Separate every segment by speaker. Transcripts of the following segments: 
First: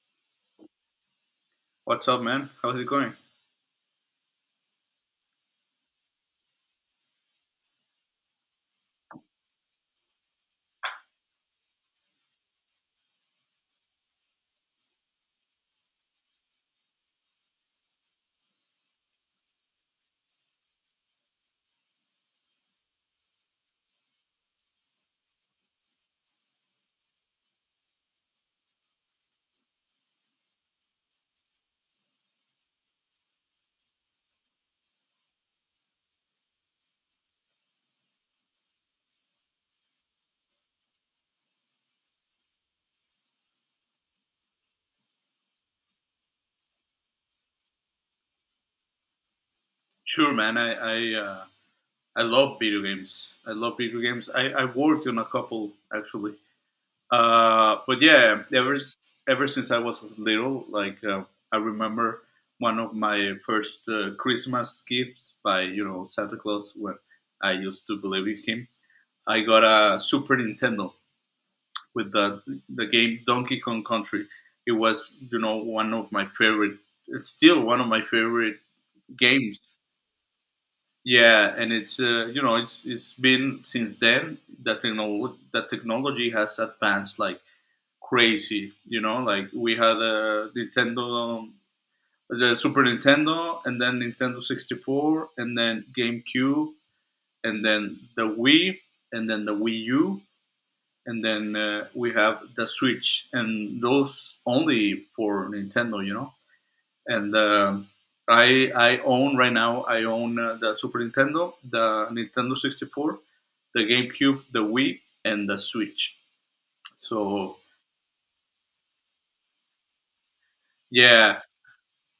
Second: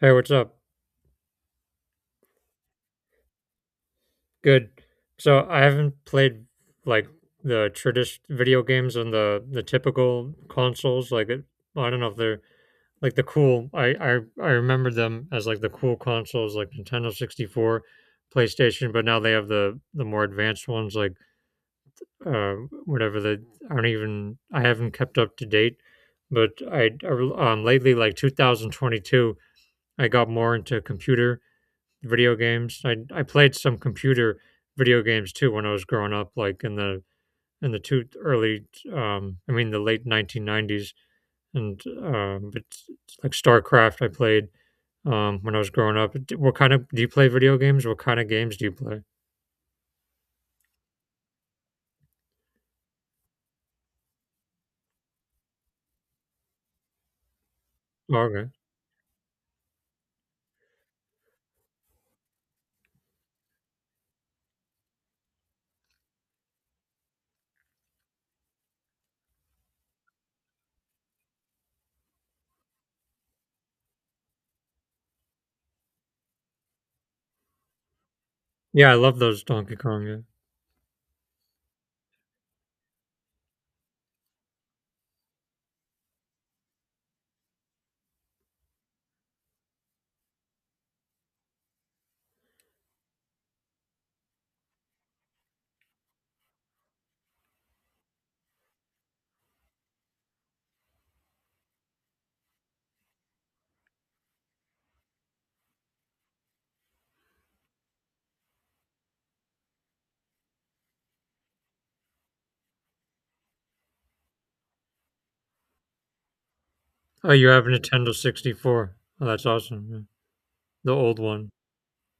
Speaker 1: Hey, what's up?
Speaker 2: What's up, man? How's it going?
Speaker 1: Good. So I haven't played like the traditional video games on the typical consoles. Like it, I don't know if they're like the cool. I remember them as like the cool consoles, like Nintendo 64, PlayStation. But now they have the more advanced ones, like uh, whatever the I don't even I haven't kept up to date. But I lately, like 2022, I got more into computer video games. I played some computer video games too when I was growing up, like in the two early, I mean the late 1990s, and but like StarCraft I played when I was growing up. What do you play video games? What kind of games do you play?
Speaker 2: Sure, man. I I love video games. I love video games. I worked on a couple actually. But
Speaker 1: Oh,
Speaker 2: yeah,
Speaker 1: okay,
Speaker 2: ever ever since I was little, like I remember one of my first Christmas gift by Santa Claus when I used to believe in him. I got a Super Nintendo with the game Donkey Kong Country. It was one of my favorite. It's still one of my favorite
Speaker 1: yeah, I love those
Speaker 2: games.
Speaker 1: Donkey Kong. Yeah.
Speaker 2: Yeah, and it's it's been since then that that technology has advanced like crazy. You know, like we had a Nintendo, the Super Nintendo, and then Nintendo 64, and then GameCube, and then the Wii, and then the Wii U, and then we have the Switch, and those only for Nintendo, you know. And I own right now. I own the Super Nintendo, the Nintendo 64, the GameCube, the Wii, and the Switch.
Speaker 1: Oh, you
Speaker 2: So
Speaker 1: have a Nintendo 64. Oh, that's awesome. Yeah. The old
Speaker 2: yeah,
Speaker 1: one.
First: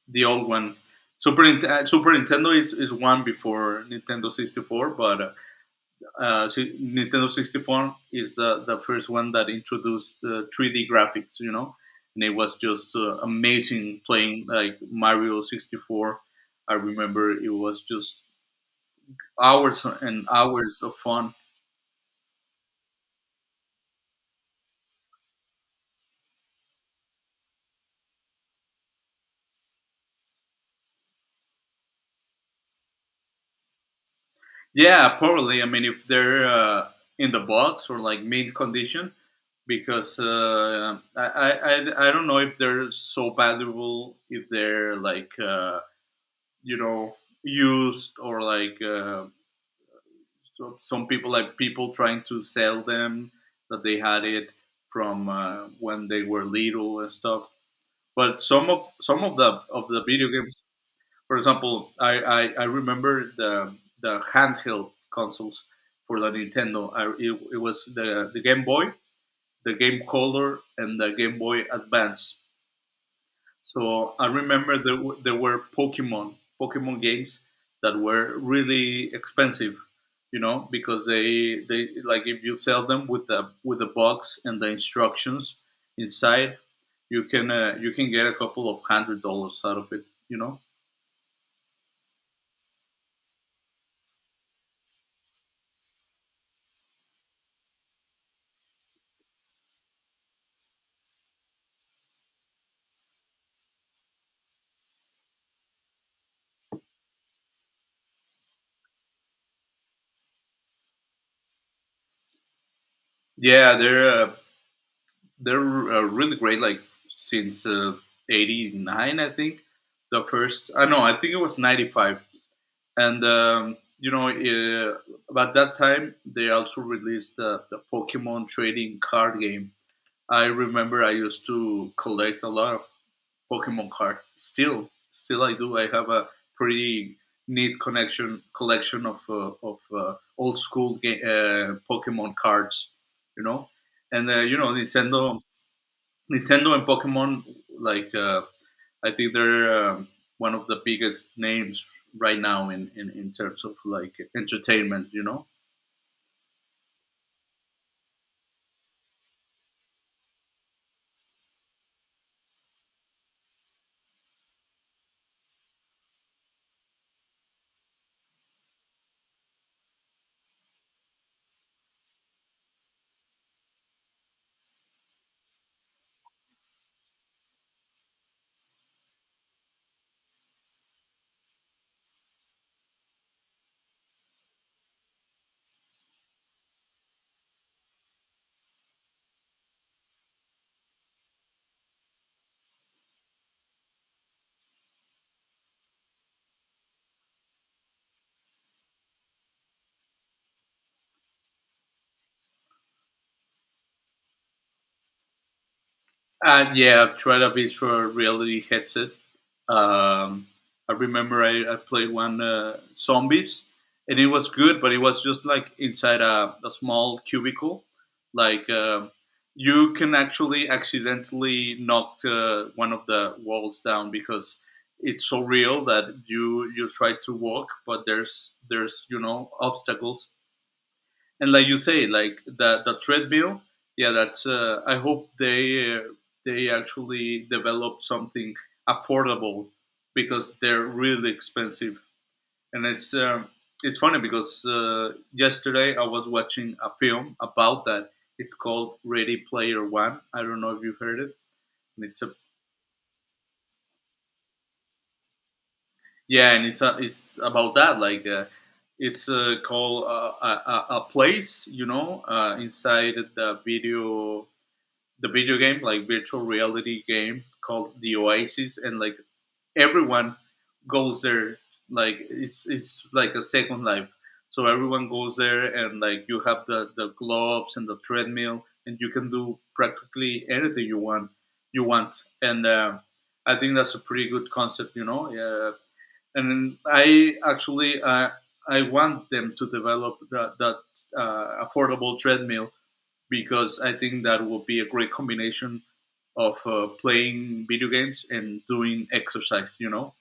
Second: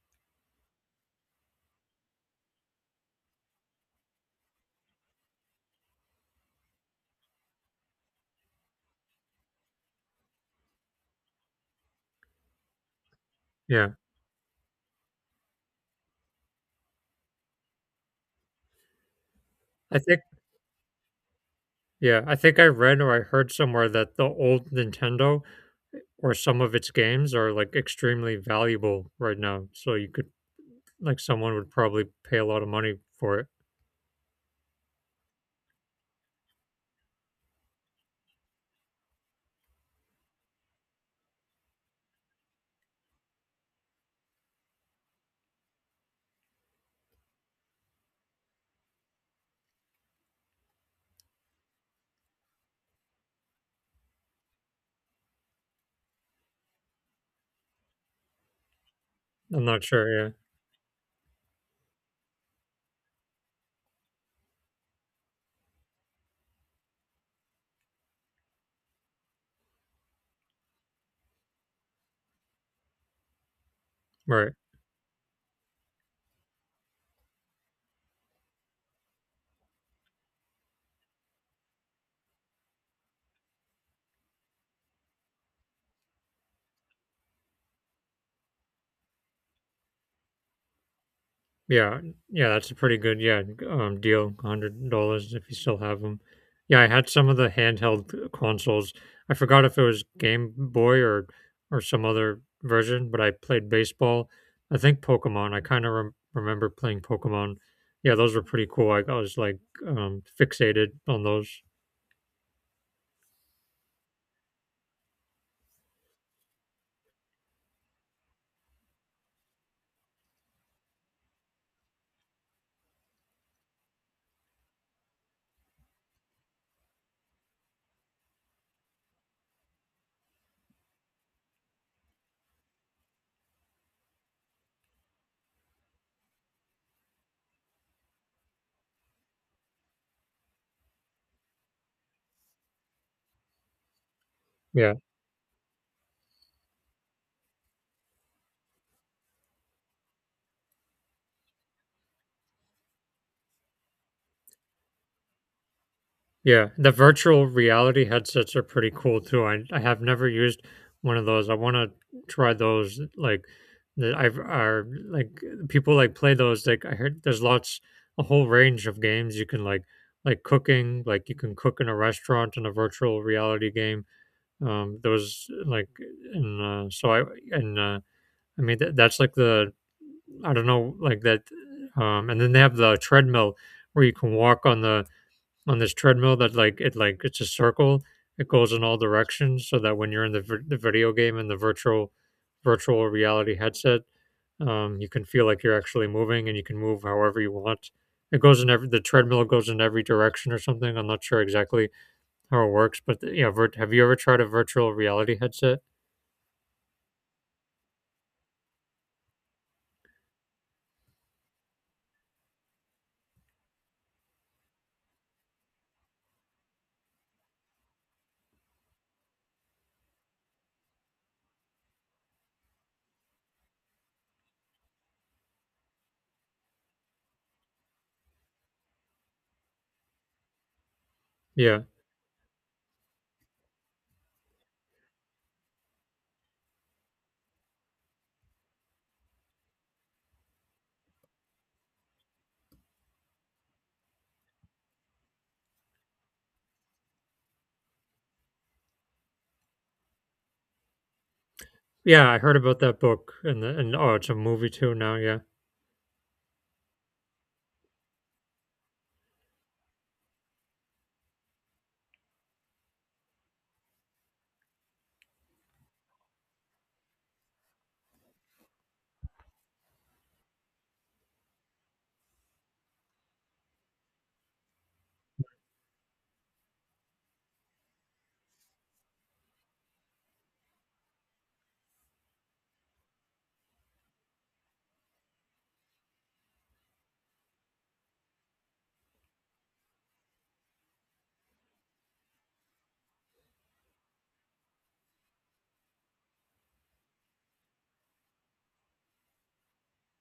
Speaker 2: the old one. Super Nintendo is one before Nintendo 64, Nintendo 64 is the first one that introduced 3D graphics, you know, and it was just
Speaker 1: Yeah.
Speaker 2: amazing playing like Mario 64. I remember it was just hours
Speaker 1: I think
Speaker 2: and hours of fun.
Speaker 1: yeah, I think I read or I heard somewhere that the old Nintendo or some of its games are like extremely valuable right now. So you could like someone would probably pay a lot of money for it.
Speaker 2: Yeah, probably. I mean, if they're in the box or like mid condition, because I don't know if they're so valuable if they're like you know used or like so some people like people trying to sell them that they had it from when they were little and stuff. But some of some of the
Speaker 1: I'm not
Speaker 2: of the
Speaker 1: sure.
Speaker 2: video
Speaker 1: Yeah.
Speaker 2: games, for example, I remember the handheld consoles for the Nintendo. It was the Game Boy, the Game Color, and the Game Boy Advance. So I
Speaker 1: Right.
Speaker 2: remember there were Pokemon games that were really expensive, you know, because they like if you sell them with the box and the instructions inside, you can get a couple of hundred dollars out of it, you know.
Speaker 1: Yeah. Yeah. That's a pretty good, yeah, deal. $100 if you still have them. Yeah, I had some of the handheld consoles. I forgot if it was Game Boy or some other version, but I played baseball. I think Pokemon. I kind of remember playing Pokemon. Yeah, those were pretty cool. I was like fixated on those.
Speaker 2: Yeah, they're really great. Like since '89, I think the first. I know. I think it was '95, and you know, about that time they also released the Pokemon trading card game. I remember I used to collect a lot of Pokemon cards. Still, I do. I have a pretty neat connection collection of old school Pokemon cards, you know, and
Speaker 1: Yeah.
Speaker 2: Nintendo and Pokemon, like I think they're one of the biggest names right now in terms of like entertainment, you know.
Speaker 1: Yeah, the virtual reality headsets are pretty cool too. I have never used one of those. I want to try those. Like, that I've are like people like play those. Like I heard there's lots a whole range of games you can like cooking. Like you can cook in a restaurant in a virtual reality game. Those like and so I and I mean that, that's like the I don't know like that. And then they have the treadmill where you can walk on the on this treadmill that it's a circle. It goes in all directions, so that when you're in the the video game and the virtual reality headset, you can feel like you're actually moving, and you can move however you want. It goes in every the treadmill goes in every direction or something. I'm not sure exactly how it works, but yeah. Have you ever tried a virtual reality headset?
Speaker 2: Yeah, I've tried a bit for a reality headset. Um, I remember I played one zombies, and it was good, but it was just like inside a small cubicle. Like, you can actually accidentally knock one of the walls down because it's so real that you try to walk, but there's obstacles, and like you
Speaker 1: Yeah,
Speaker 2: say, like the treadmill. Yeah, that's. I hope they actually develop something affordable, because they're really expensive, and it's funny because yesterday I was watching a film about that. It's called Ready Player One. I don't know if you've heard it. And It's
Speaker 1: yeah.
Speaker 2: a
Speaker 1: I heard about that book, and oh, it's a movie too now. Yeah.
Speaker 2: Yeah, and it's about that. Like it's called a place, you know, inside the video game, like virtual reality game called The Oasis, and like everyone goes there. Like it's like a second life. So everyone goes there, and like you have the gloves and the treadmill, and you can do practically anything you want. You want, and I think that's a pretty good concept, you know. Yeah. And I want them to develop that affordable treadmill, because I think that will be a great combination of playing video games and doing exercise, you know.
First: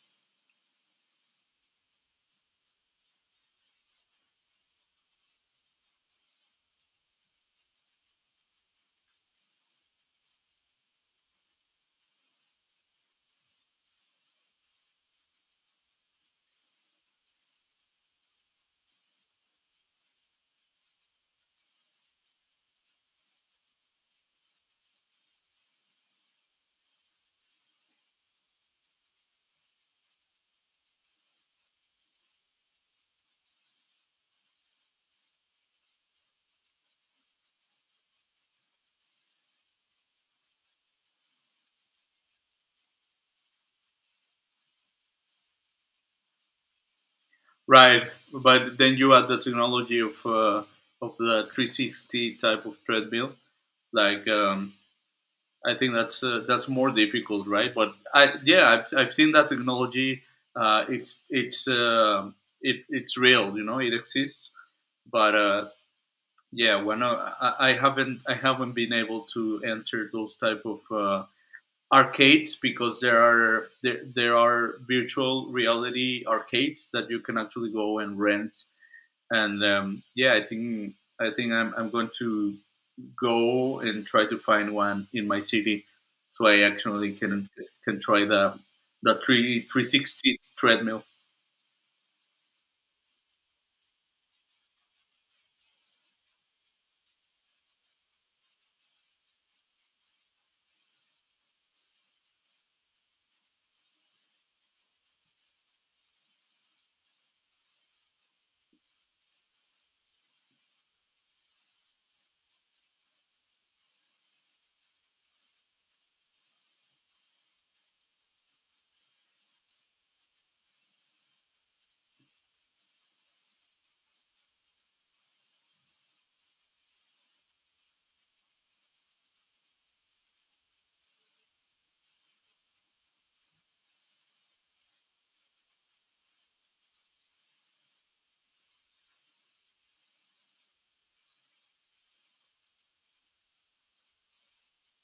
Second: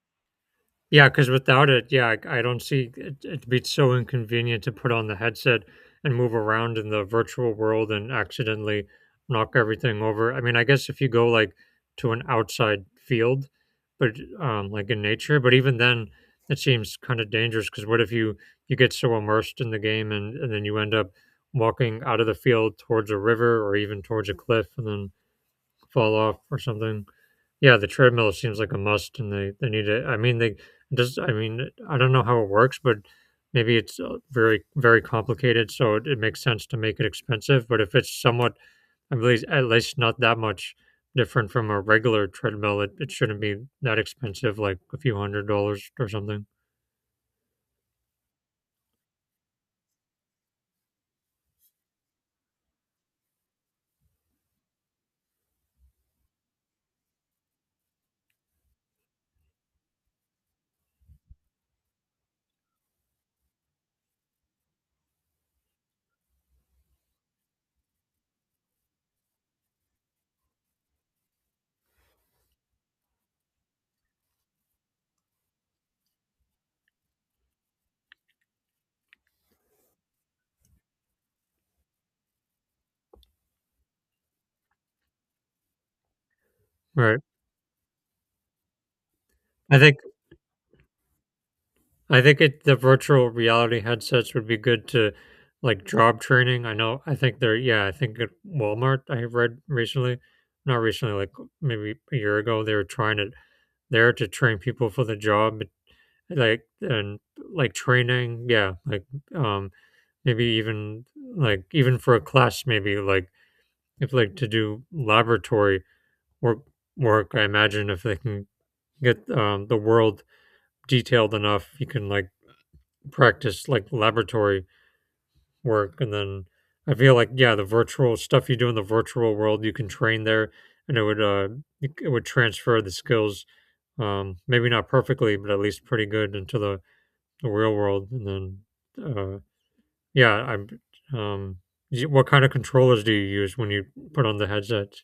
Speaker 1: Yeah, because without it, yeah, I don't see it'd be so inconvenient to put on the headset and move around in the virtual world and accidentally knock everything over. I mean, I guess if you go like to an outside field, but like in nature, but even then, it seems kind of dangerous because what if you you get so immersed in the game and then you end up walking out of the field towards a river or even towards a cliff and then fall off or something? Yeah, the treadmill seems like a must, and they need it. I mean, they just. I mean, I don't know how it works, but maybe it's very complicated, so it makes sense to make it expensive. But if it's somewhat, at least not that much different from a regular treadmill, it shouldn't be that expensive, like a few $100 or something.
Speaker 2: Right? But then you add the technology of of the 360 type of treadmill. Like um, I think that's more difficult, right? But I yeah, I've seen that technology. Uh, it's it's uh, it's real, you know, it exists. But yeah, when I haven't been able to enter those type of arcades, because there are virtual reality arcades that you can actually go and rent. And yeah, I think I'm going to go and try to find one in my city, so I actually
Speaker 1: Right.
Speaker 2: can try the 3
Speaker 1: I think
Speaker 2: 360 treadmill.
Speaker 1: I think the virtual reality headsets would be good to like job training. I know, I think they're, yeah, I think at Walmart, I read recently, not recently, like maybe a year ago, they were trying it there to train people for the job, but, like, and like training, yeah, like, um, maybe even like, even for a class, maybe like, if like to do laboratory work, work, I imagine if they can get the world detailed enough, you can like practice like laboratory work. And then I feel like yeah, the virtual stuff you do in the virtual world, you can train there, and it it would transfer the skills. Maybe not perfectly, but at least pretty good into the real world. And then yeah, I'm um. What kind of controllers do you use when you put on the headsets?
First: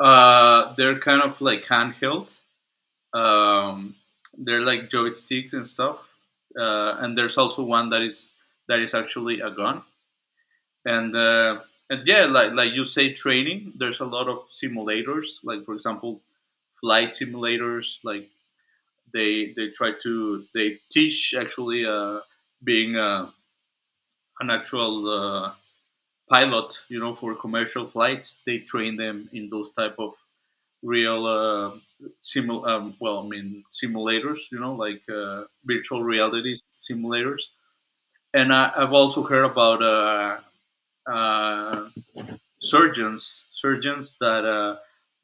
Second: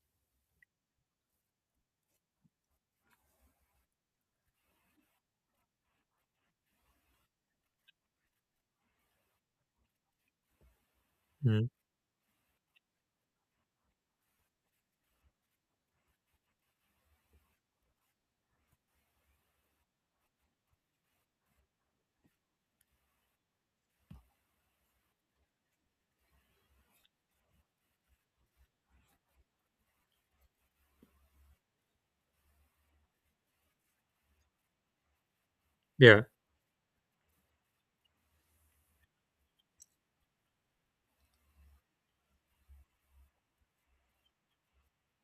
Speaker 2: They're kind of like handheld. Um, they're like joysticks and stuff, and there's also one that is actually a gun, and
Speaker 1: Mm,
Speaker 2: and yeah, like you say, training. There's a lot of simulators, like for example, flight simulators. Like they try to they teach actually being an actual pilot, you know, for commercial flights. They train them in those type of real simul well, I mean simulators, you know, like virtual
Speaker 1: yeah,
Speaker 2: reality simulators. And I've also heard about uh, surgeons that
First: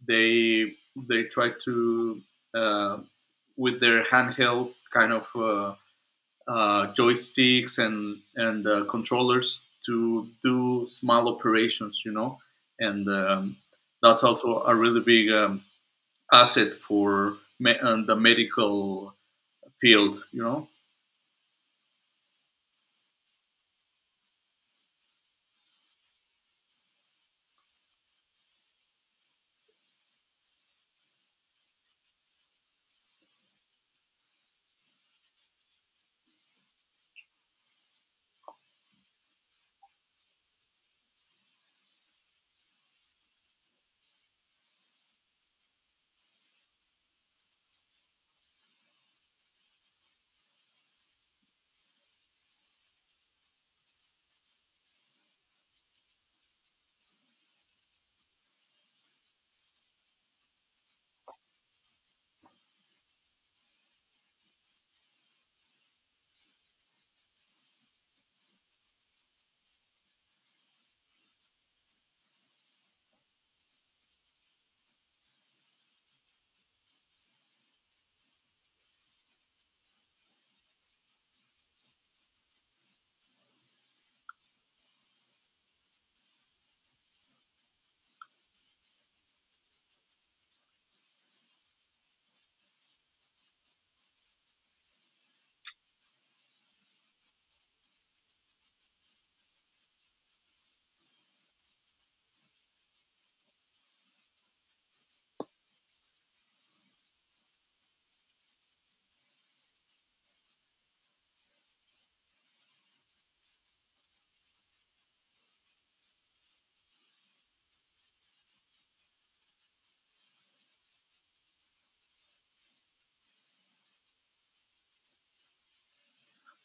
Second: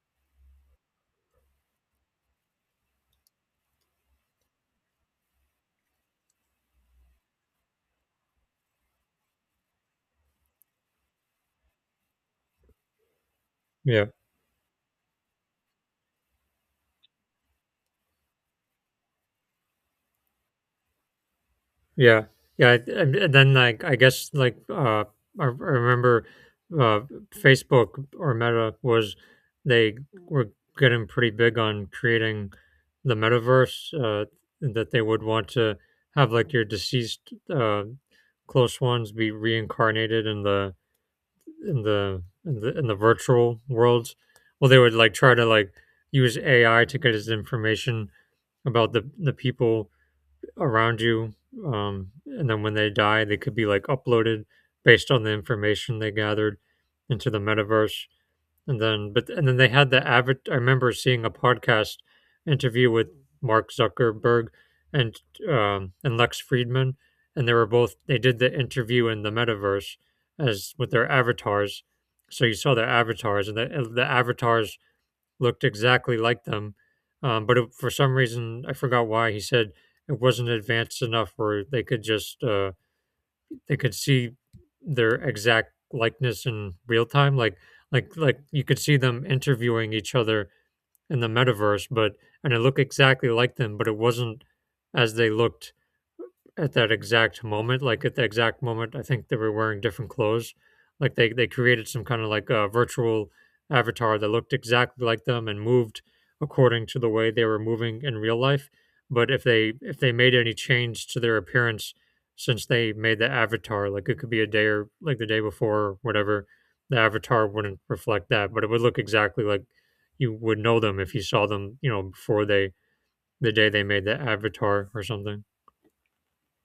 Speaker 2: they they try to uh, with their handheld kind of joysticks and controllers to do small operations, you know, and
Speaker 1: yeah.
Speaker 2: that's also a really big asset for the medical field, you know.
Speaker 1: Yeah, yeah, and then like I guess like I remember uh, Facebook or Meta was they were getting pretty big on creating the metaverse that they would want to have like your deceased close ones be reincarnated in the virtual worlds. Well, they would like try to like use AI to get his information about the people around you. And then when they die, they could be like uploaded based on the information they gathered into the metaverse. And then they had the avid. I remember seeing a podcast interview with Mark Zuckerberg and and Lex Friedman, and they were both they did the interview in the metaverse as with their avatars. So you saw their avatars, and the avatars looked exactly like them. But it, for some reason, I forgot why he said it wasn't advanced enough where they could just they could see their exact likeness in real time, like like you could see them interviewing each other in the metaverse, but and it looked exactly like them, but it wasn't as they looked at that exact moment, like at the exact moment. I think they were wearing different clothes, like they created some kind of like a virtual avatar that looked exactly like them and moved according to the way they were moving in real life. But if they made any change to their appearance since they made the avatar, like it could be a day or like the day before or whatever, the avatar wouldn't reflect that. But it would look exactly like you would know them if you saw them, you know, before they the day they made the avatar or something.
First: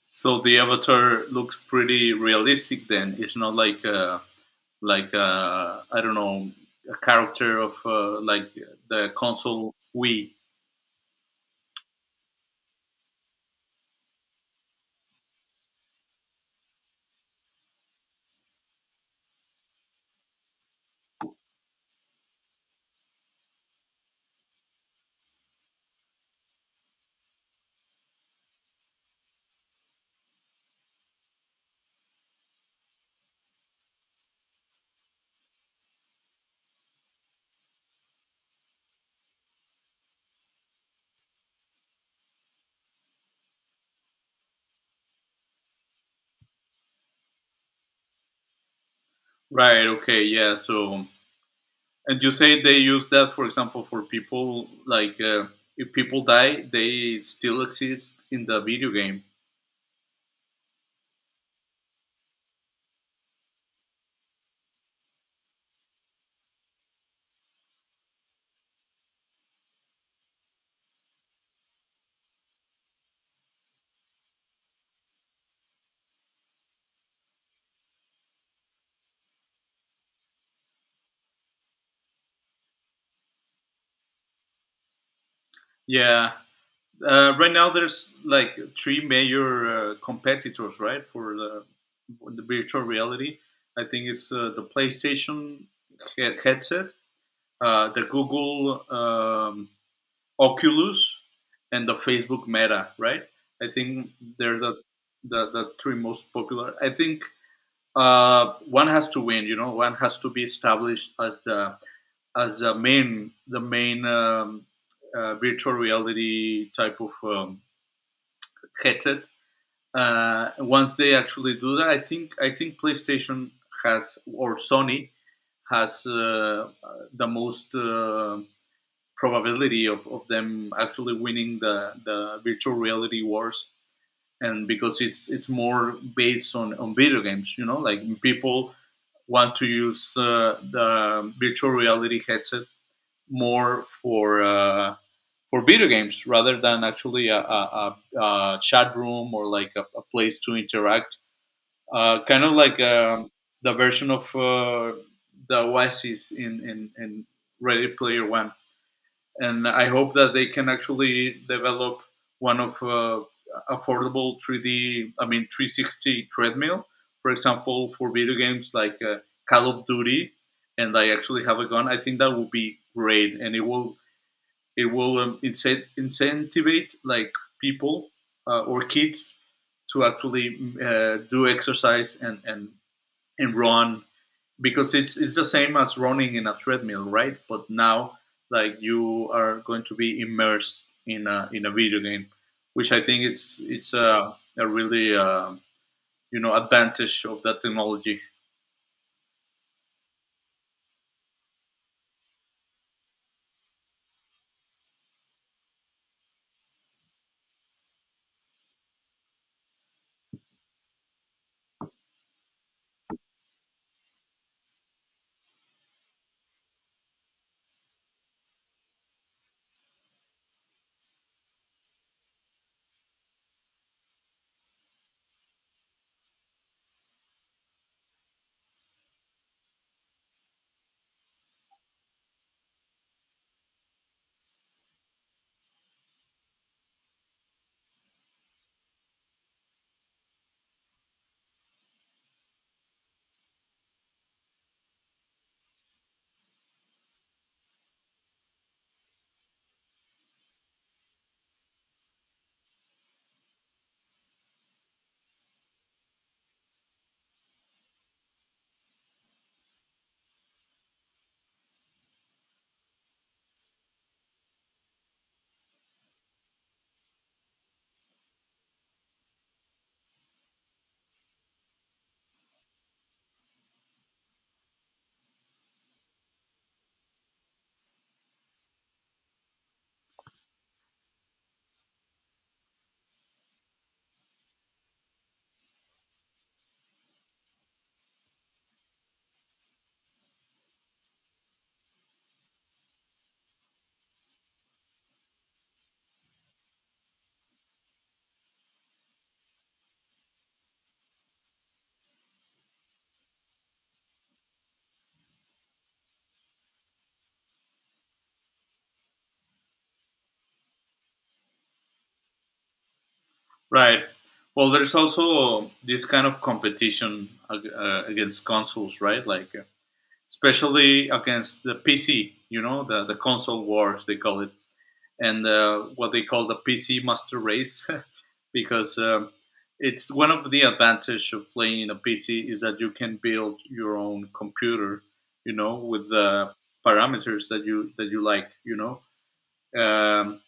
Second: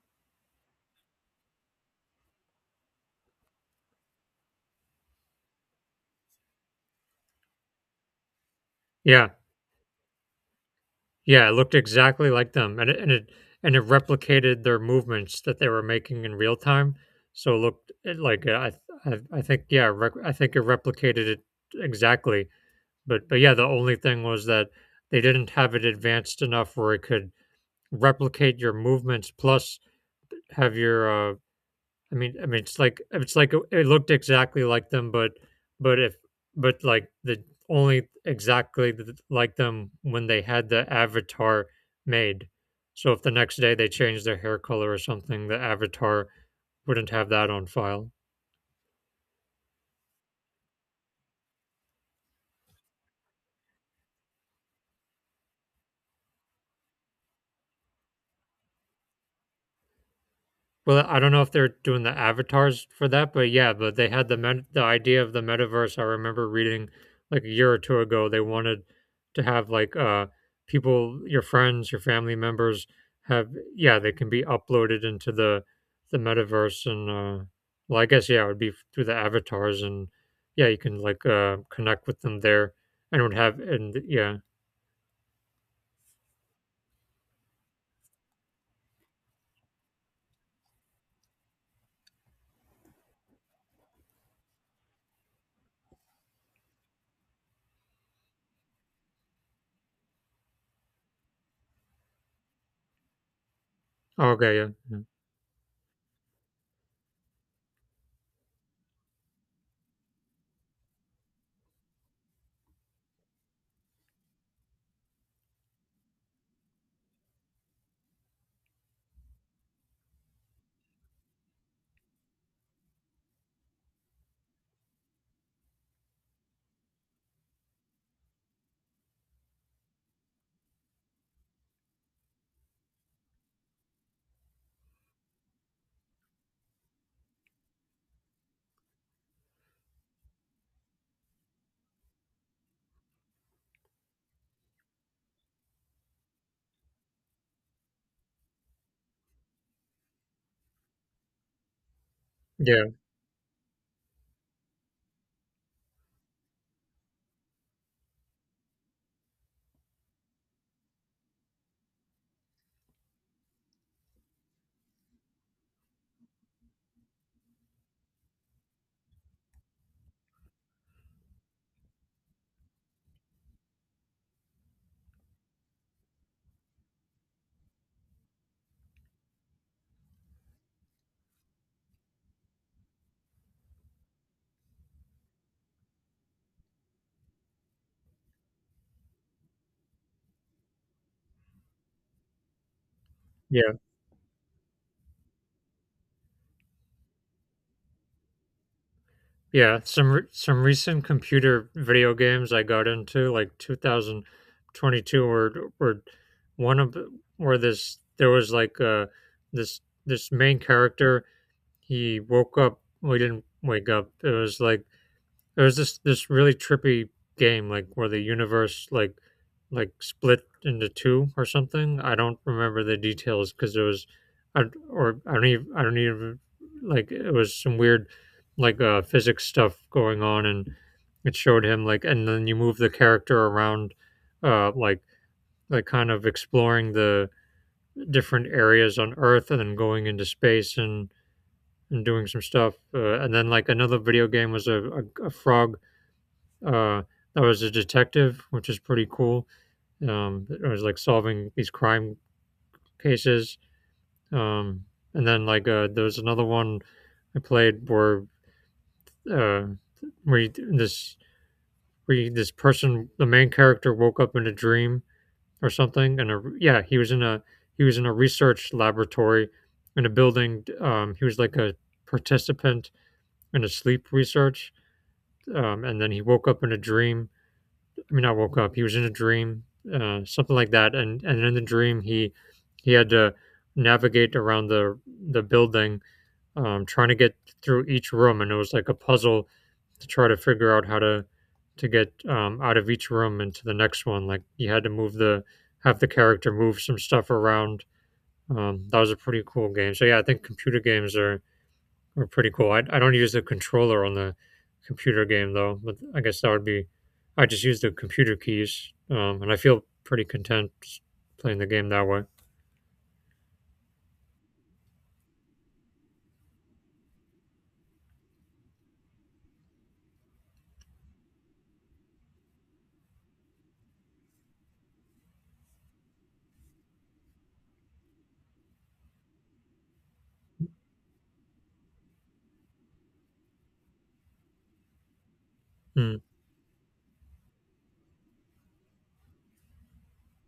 Speaker 2: So the avatar looks pretty realistic then. It's not like I don't know, a character of like the
Speaker 1: Yeah,
Speaker 2: console Wii.
Speaker 1: yeah, it looked exactly like them, and it replicated their movements that they were making in real time. So it looked it like I think yeah, I think it replicated it exactly. But yeah, the only thing was that they didn't have it advanced enough where it could replicate your movements plus have your I mean, it's like it looked exactly like them, but if but like the only exactly like them when they had the avatar made. So if the next day they changed their hair color or something, the avatar wouldn't have that on file.
Speaker 2: Right. Okay. Yeah. So and you say they use that, for example, for people like if people die, they still exist in the video game.
Speaker 1: Well, I don't know if they're doing the avatars for that, but yeah, but they had the the idea of the metaverse. I remember reading like a year or two ago, they wanted to have like people, your friends, your family members have yeah, they can be uploaded into the metaverse and well, I guess yeah, it would be through the avatars and yeah, you can like connect with them there and would have and yeah.
Speaker 2: Yeah. Right now, there's like three major competitors, right, for the virtual reality. I think it's the PlayStation headset, the Google Oculus, and the Facebook Meta, right? I think
Speaker 1: Oh, okay,
Speaker 2: they're the
Speaker 1: yeah.
Speaker 2: the, the three most popular. I think one has to win. You know, one has to be established as the main virtual reality type of headset. Once they actually do that, I think PlayStation has, or Sony has the most probability of them actually winning the virtual reality wars, and because it's more based on video games, you know, like people want to use the virtual reality headset more for video games rather than actually a chat room or like a place to interact, kind of like
Speaker 1: Yeah.
Speaker 2: the version of the Oasis in Ready Player One. And I hope that they can actually develop one of affordable 3D, I mean 360 treadmill, for example, for video games like Call of Duty, and I actually have a gun. I think that would be great, and it will incentivize like people, or kids, to actually do exercise and and run, because it's the same as running in a treadmill, right? But now like you are going to be immersed in a video game, which I think it's
Speaker 1: Yeah.
Speaker 2: it's a really advantage of that technology,
Speaker 1: Yeah, some some recent computer video games I got into, like 2022, were one of the- where this there was like this main character he woke up. We didn't wake up. It was like there's this really trippy game like where the universe like split into two or something. I don't remember the details because it was, I don't even like it was some weird like physics stuff going on, and it showed him like, and then you move the character around, uh, like kind of exploring the different areas on Earth, and then going into space and doing some stuff, and then like another video game was a frog, uh, I was a detective, which is pretty cool. I was like solving these crime cases. Um, and then like there was another one I played where uh, where you, this where you, this person, the main character, woke up in a dream or something, and yeah, he was in a research laboratory in a building. He was like a participant in a sleep research, and then he woke up in a dream. I mean, I woke up. He was in a dream, something like that, and in the dream he had to navigate around the building, trying to get through each room, and it was like a puzzle to try to figure out how to get out of each room into the next one. Like you had to move the have the character move some stuff around. That was a pretty cool game. So yeah, I think computer games are were pretty cool. I don't use the controller on the computer game though, but I guess that would be. I just use the computer keys, and I feel pretty content playing the game that way.
Speaker 2: right? Well, there's also this kind of competition against consoles, right? Like especially against the PC, you know, the console wars they call it, and what they call the PC master race, because it's one of the advantage of playing in a PC is that you can build your own computer, you know, with
Speaker 1: Mm,
Speaker 2: the parameters that you like, you know, um,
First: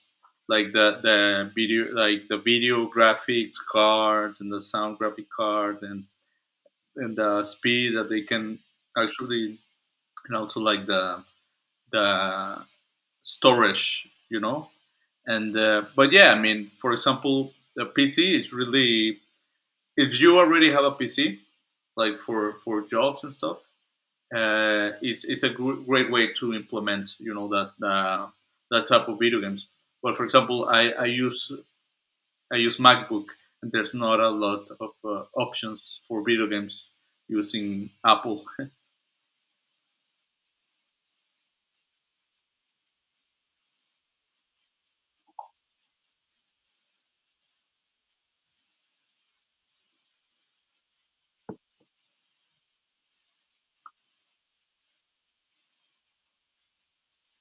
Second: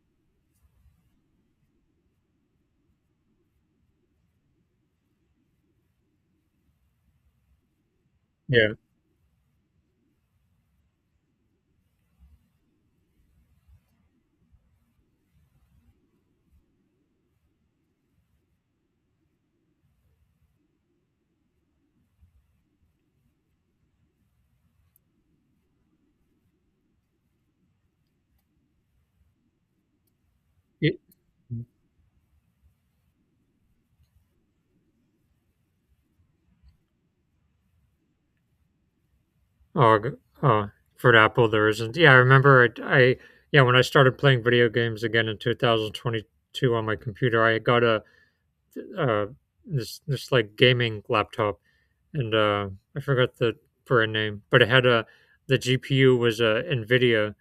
Speaker 2: like the video graphics cards and the sound graphic cards and the speed that they can
Speaker 1: yeah.
Speaker 2: actually. And also like the storage, you know. And but yeah, I mean, for example, the PC is really if you already have a PC, like for jobs and stuff, it's a great way to implement, you know, that that type of video games. But for example,
Speaker 1: It,
Speaker 2: I use MacBook, and there's not a lot of options for video games using Apple.
Speaker 1: oh, g- uh, for the Apple, there isn't. Yeah, I remember. I yeah, when I started playing video games again in 2022 on my computer, I got a uh, this like gaming laptop, and I forgot the brand name, but it had a the GPU was a NVIDIA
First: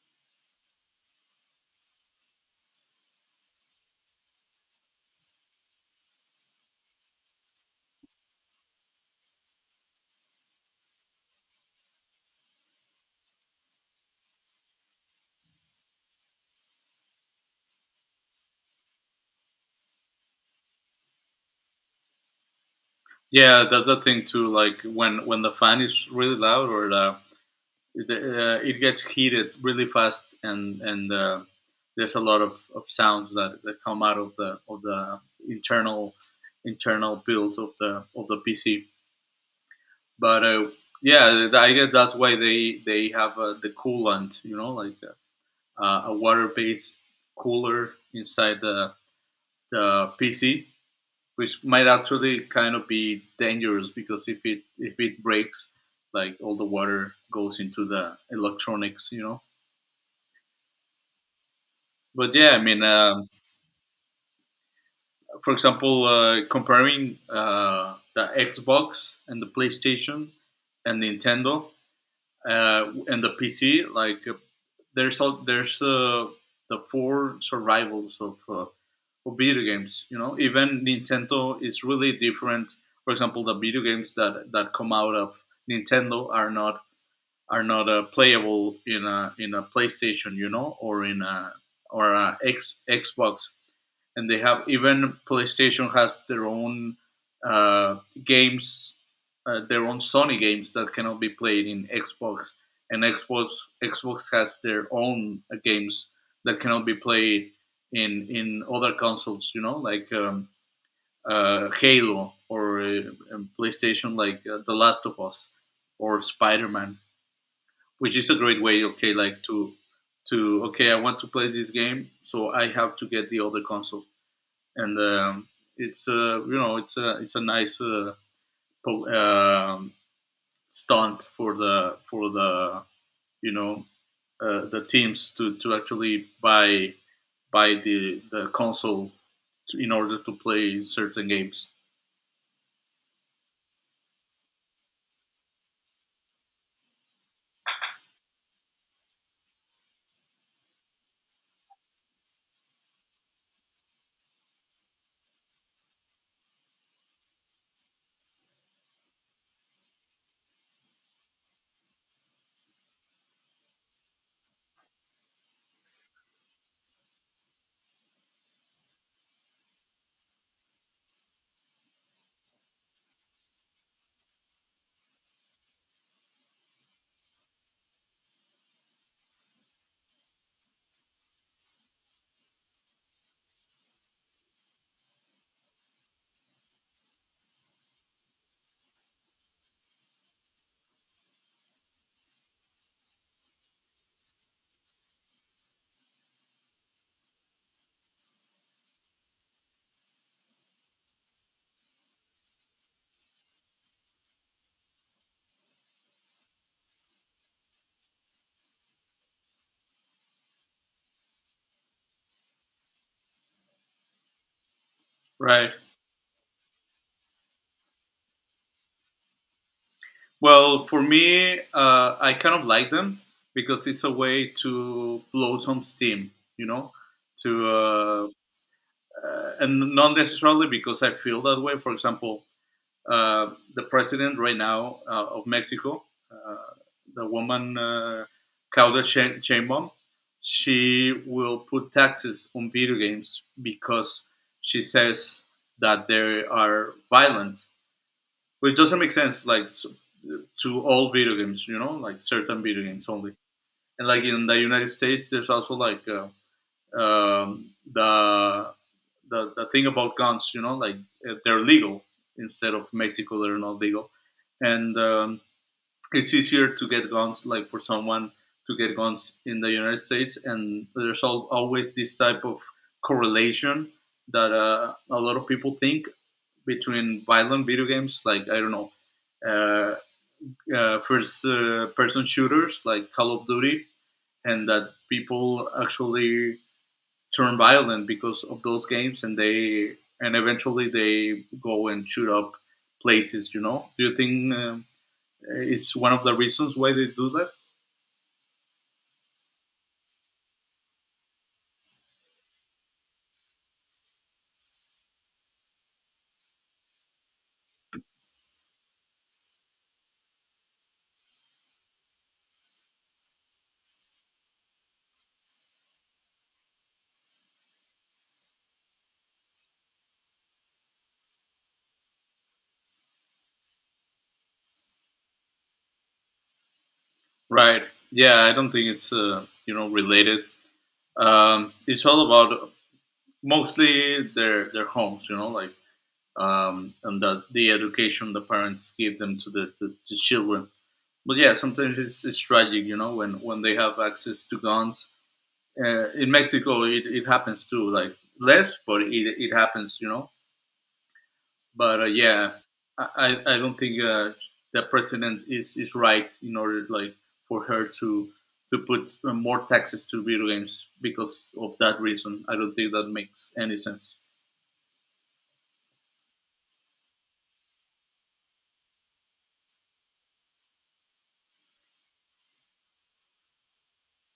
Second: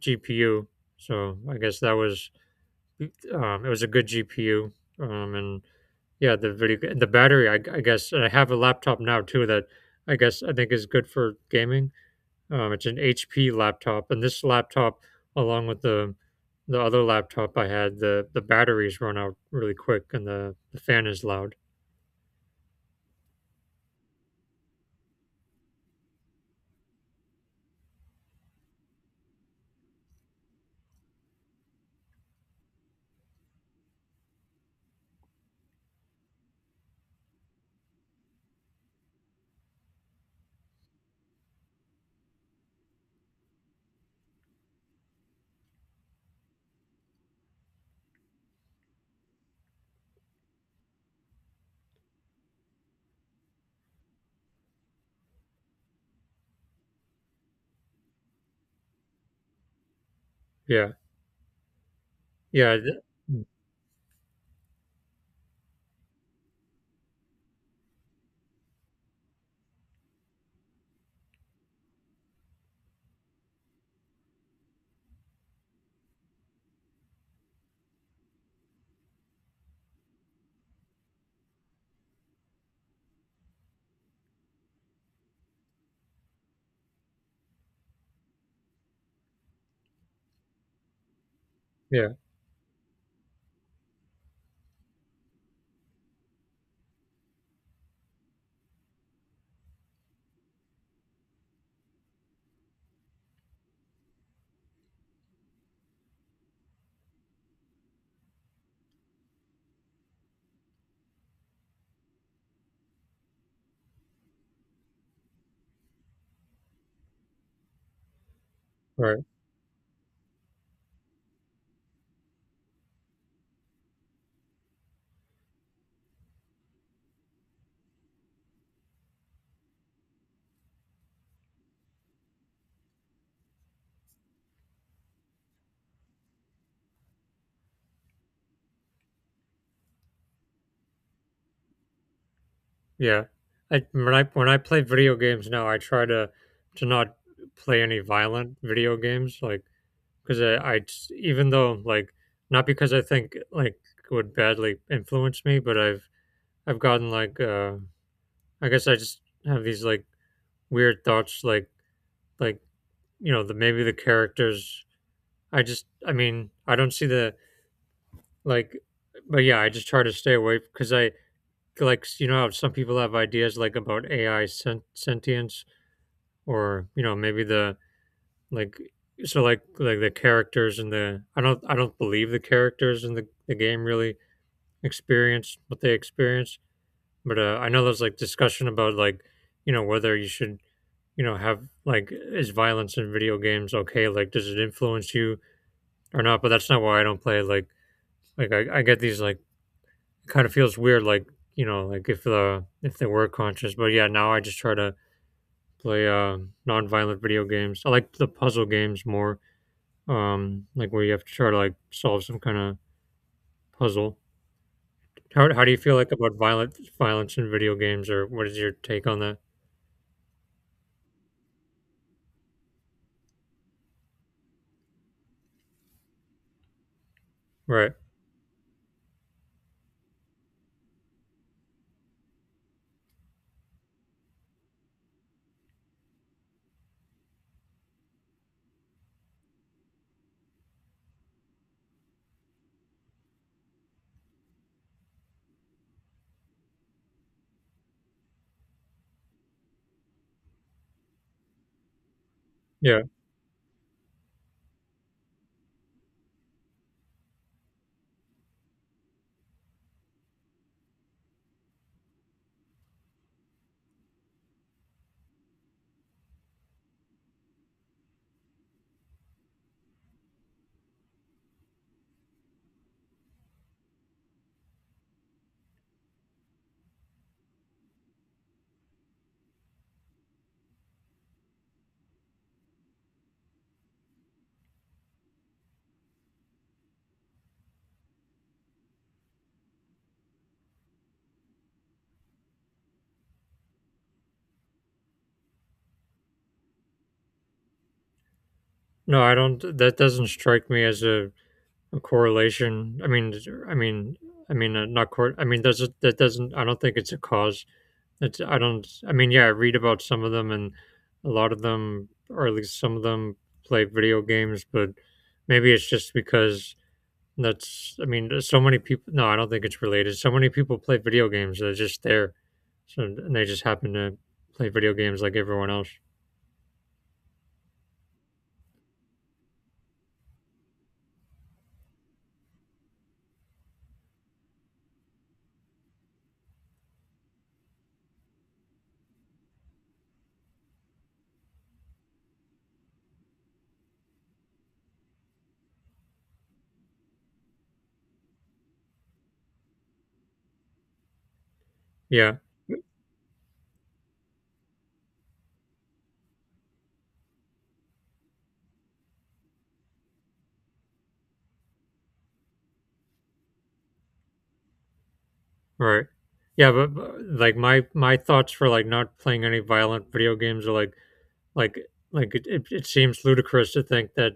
Speaker 1: GPU. So I guess that was it was a good GPU. And yeah, the video and the battery. I guess and I have a laptop now too that I guess I think is good for gaming. It's an HP laptop, and this laptop, along with the other laptop I had, the batteries run out really quick, and the fan is loud.
Speaker 2: Yeah, that's the thing too. Like when the fan is really loud, or it gets heated really fast, and there's a lot of sounds that come out of the internal internal build of the PC. But uh, yeah, I guess that's why they have the coolant, you know, like a water based cooler inside the PC, which might actually kind of be dangerous because if it breaks, like all the water goes into the electronics, you know.
Speaker 1: Yeah,
Speaker 2: But yeah, I
Speaker 1: yeah,
Speaker 2: mean,
Speaker 1: th-
Speaker 2: for example, comparing the Xbox and the PlayStation and Nintendo and the PC, like there's all, there's the four survivals of video games. You know, even Nintendo is really different. For example, the video games that come out of Nintendo are not playable in a PlayStation, you know, or in a
Speaker 1: yeah.
Speaker 2: or a Xbox and they have even PlayStation has their own uh, games, their own Sony games that cannot be played in Xbox, and Xbox has their own games that cannot be played in other consoles. You know, like Halo or PlayStation, like The Last of Us or Spider Man, which is a great way. Okay,
Speaker 1: Right.
Speaker 2: like to okay, I want to play this game, so I have to get the other console and it's you know it's a nice po- um stunt for the you know the teams to actually buy the console to, in order to play certain games.
Speaker 1: Yeah. I when I play video games now, I try to not play any violent video games, like because I s- even though like not because I think like it would badly influence me, but I've gotten like I guess I just have these like weird thoughts like you know the maybe the characters I just I mean I don't see the like but yeah I just try to stay away because you know how some people have ideas like about AI sent sentience or you know maybe the like so like the characters in the I don't believe the characters in the game really experienced what they experienced, but I know there's like discussion about like you know whether you should you know have like is violence in video games okay like does it influence you or not, but that's not why I don't play like I get these like it kind of feels weird like you know like if they were conscious. But yeah, now I just try to play non-violent video games. I like the puzzle games more, like where you have to try to like solve some kind of puzzle. How do
Speaker 2: Right.
Speaker 1: you feel like about violent violence in video games, or what is your take on that?
Speaker 2: Well, for me, I kind of like them because it's a way to blow some steam. You know, to
Speaker 1: Right.
Speaker 2: and not necessarily because I feel that way. For example, the president right now of Mexico, uh, the woman Claudia Sheinbaum, she will put taxes on video games because she says that they are violent, which doesn't make sense. Like to all video games, you know, like certain video
Speaker 1: Yeah.
Speaker 2: games only. And like in the United States, there's also like the the thing about guns, you know, like they're legal instead of Mexico, they're not legal. And it's easier to get guns, like for someone to get guns in the United States. And there's always this type of correlation that a lot of people think between violent video games, like, I don't know, uh, first person shooters like Call of Duty, and that people actually turn violent because of those games, and eventually they go and shoot up places. You know, do you think it's one of the reasons why they do that?
Speaker 1: No, I don't. That doesn't strike me as a correlation. I mean, not cor. I mean, does it? That doesn't. I don't think it's a cause. That's. I don't. I mean, yeah, I read about some of them, and a lot of them, or at least some of them, play video games, but maybe it's just because that's, I mean, there's so many people. No, I don't think it's related. So many people play video games. They're just there, so and they just happen to play video games like everyone else.
Speaker 2: Right. Yeah, I don't think it's you know related. It's all about mostly their homes. You know, like and the education the parents give them to the children. But yeah, sometimes it's tragic, you know, when they have access to guns in Mexico, it happens too, like less, but it happens, you know. But uh,
Speaker 1: Yeah,
Speaker 2: yeah, I, I don't think the president is right in order like for her to put more taxes to video games because of that reason. I don't think that makes any sense.
Speaker 1: right. Yeah, but like my thoughts for like not playing any violent video games are like like it seems ludicrous to think that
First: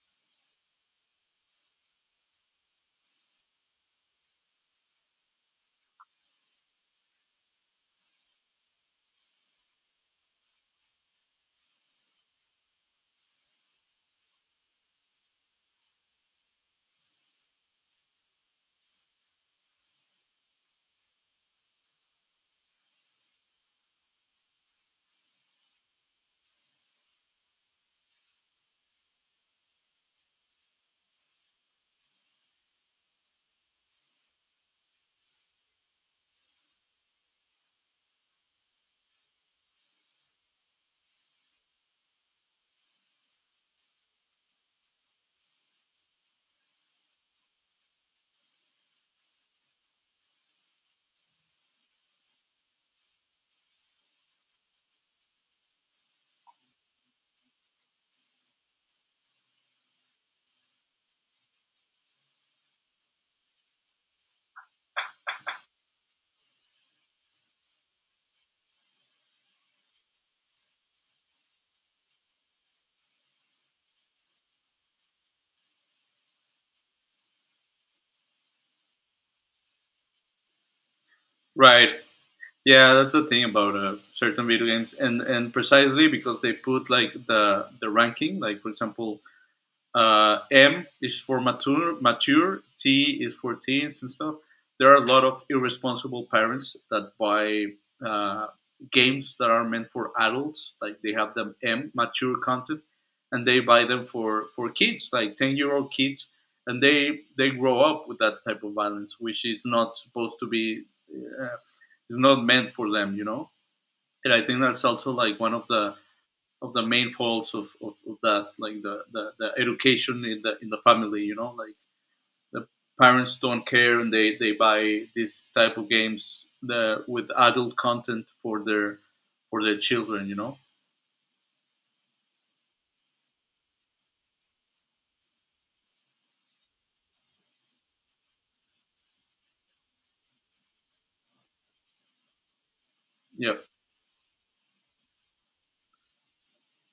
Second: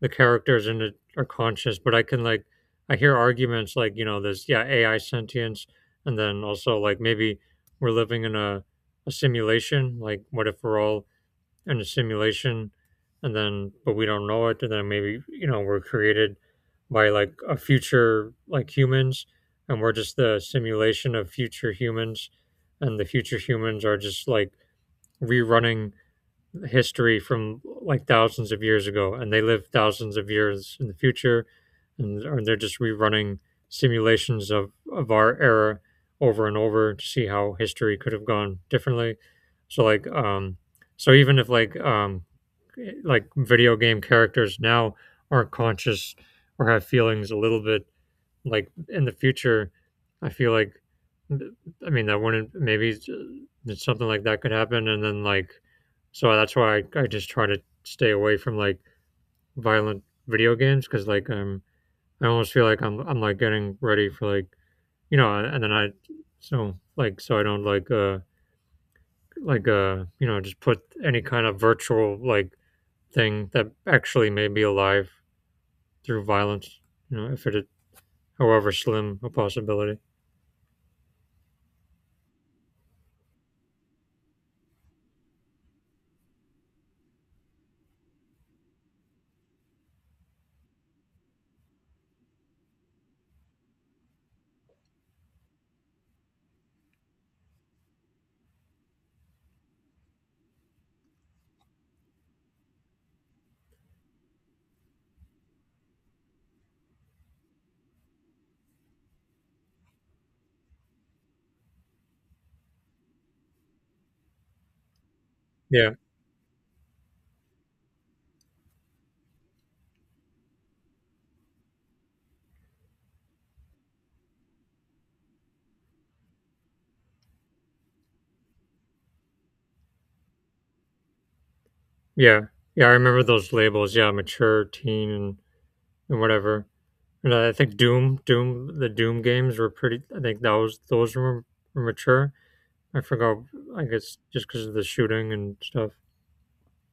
Speaker 1: the characters in it are conscious, but I can like I hear arguments like you know there's yeah AI sentience, and then also like maybe we're living in a simulation. Like what if we're all in a simulation, and then but we don't know it, and then maybe you know we're created by like a future like humans, and we're just the simulation of future humans, and the future humans are just like rerunning history from like thousands of years ago, and they live thousands of years in the future and or they're just rerunning simulations of our era over and over to see how history could have gone differently. So even if like video game characters now are conscious or have feelings a little bit, like in the future I feel like I mean that wouldn't maybe something like that could happen, and then like so that's why I just try to stay away from like violent video games because like I almost feel like I'm like getting ready for like you know and then I don't like you know just put any kind of virtual like thing that actually may be alive through violence, you know, if it is, however slim a possibility.
Speaker 2: Right. Yeah, that's the thing about certain video games, and precisely because they put like the ranking, like for example, M is for mature, mature. T is for teens and stuff. There are a lot of irresponsible parents that buy uh, games that are meant for adults. Like they have them M mature content, and they buy them for kids, like 10 year old kids, and they grow up with that type of violence, which is not supposed to be. Uh, is not meant for them, you know. And I think that's also like one
Speaker 1: Yeah,
Speaker 2: of the main faults of that, like the education in the family, you know, like the parents don't care and they buy this type of games the with adult content for their children, you know.
Speaker 1: yeah, yeah. I remember those labels. Yeah, mature, teen, and whatever. And I think the Doom games were pretty. I think that was those were mature. I forgot.
Speaker 2: Yeah,
Speaker 1: I guess just because of the shooting and stuff.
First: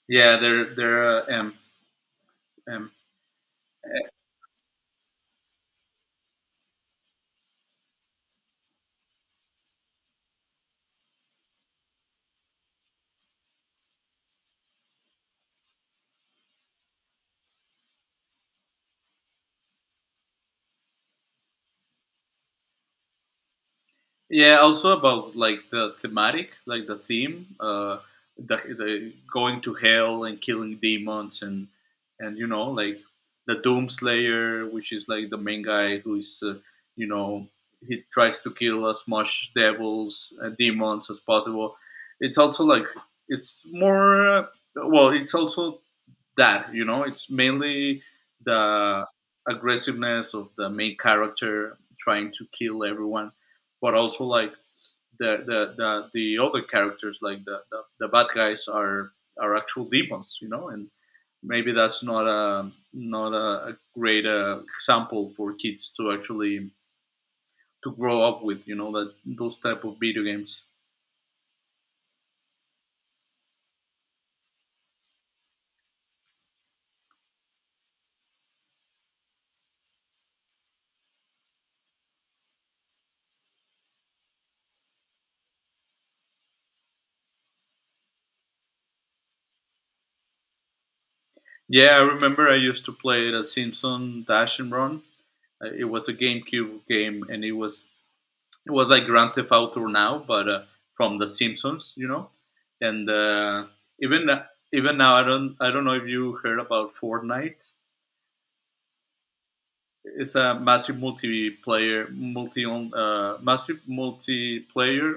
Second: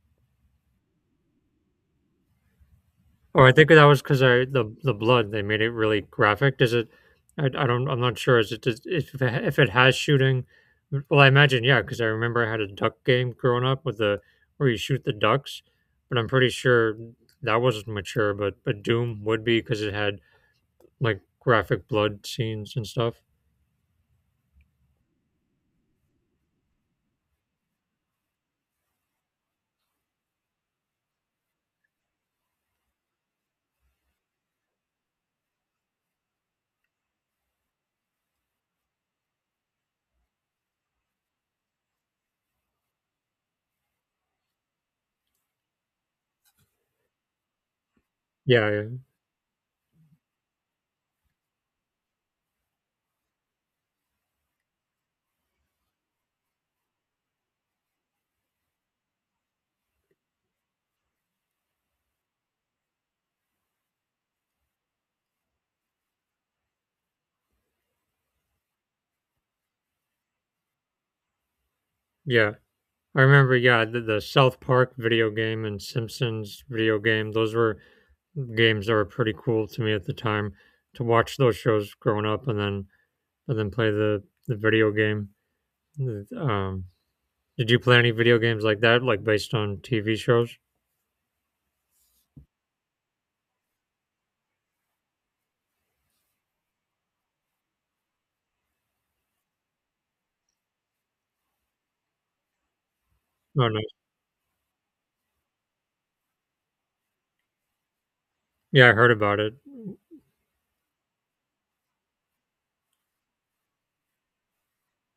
Speaker 2: yeah, they're um,
Speaker 1: Or I think that was because I the blood they made it really graphic. Does it? I don't. I'm not sure. If it ha- if it has shooting? Well, I imagine yeah, because I remember I had a duck game growing up with the where you shoot the ducks, but I'm pretty sure that wasn't mature. But Doom would be because it had like graphic blood scenes and stuff.
Speaker 2: yeah, also about like the thematic, like the theme, the going to hell and killing demons and you know like the Doomslayer, which is like the main guy who is you know he tries to kill as much devils and demons as possible. It's also like it's more well, it's also that you know it's mainly
Speaker 1: Yeah, yeah.
Speaker 2: the aggressiveness of the main character trying to kill everyone but also like the other characters like the bad guys are actual demons you know and maybe that's not a great example for kids to actually to grow up with you know that those type of video games
Speaker 1: Yeah. I remember. Yeah, the South Park video game and Simpsons video game. Those were games that were pretty cool to me at the time to watch those shows growing up and then play the video game. Um, did you play any video games like that, like based on TV shows?
Speaker 2: yeah I remember I used to play the simpson dash and run. It was a gamecube game and it was like Grand Theft Auto now, but from The Simpsons, you know. And
Speaker 1: Oh, nice.
Speaker 2: even even now, I don't know if you heard about Fortnite.
Speaker 1: Yeah, I heard about it.
Speaker 2: It's a massive multiplayer multi on massive multiplayer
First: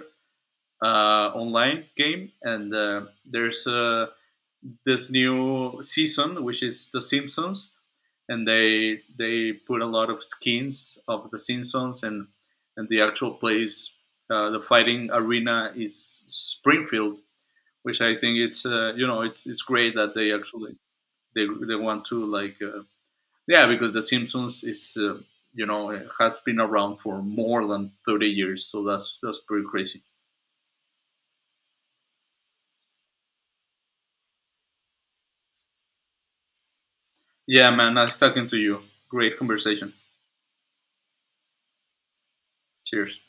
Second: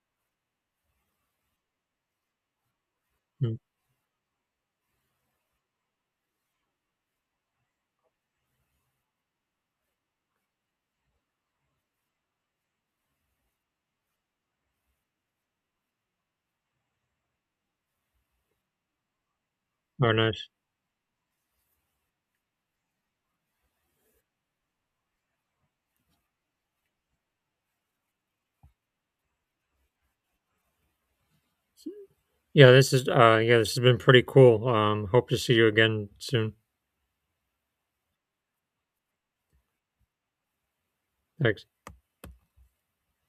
Speaker 2: online game, and
Speaker 1: Mm.
Speaker 2: there's this new season, which is The Simpsons, and they put a lot of skins of the Simpsons and the actual place the fighting arena is Springfield, which I think it's you know it's great
Speaker 1: Oh,
Speaker 2: that they
Speaker 1: nice.
Speaker 2: actually they want to like yeah because the Simpsons is you know it has been around for more than 30 years, so that's pretty crazy.
Speaker 1: Yeah, this is yeah, this has been pretty cool. Hope to see you again soon.
Speaker 2: Yeah, man, nice talking to you. Great conversation.
Speaker 1: Thanks.
Speaker 2: Cheers.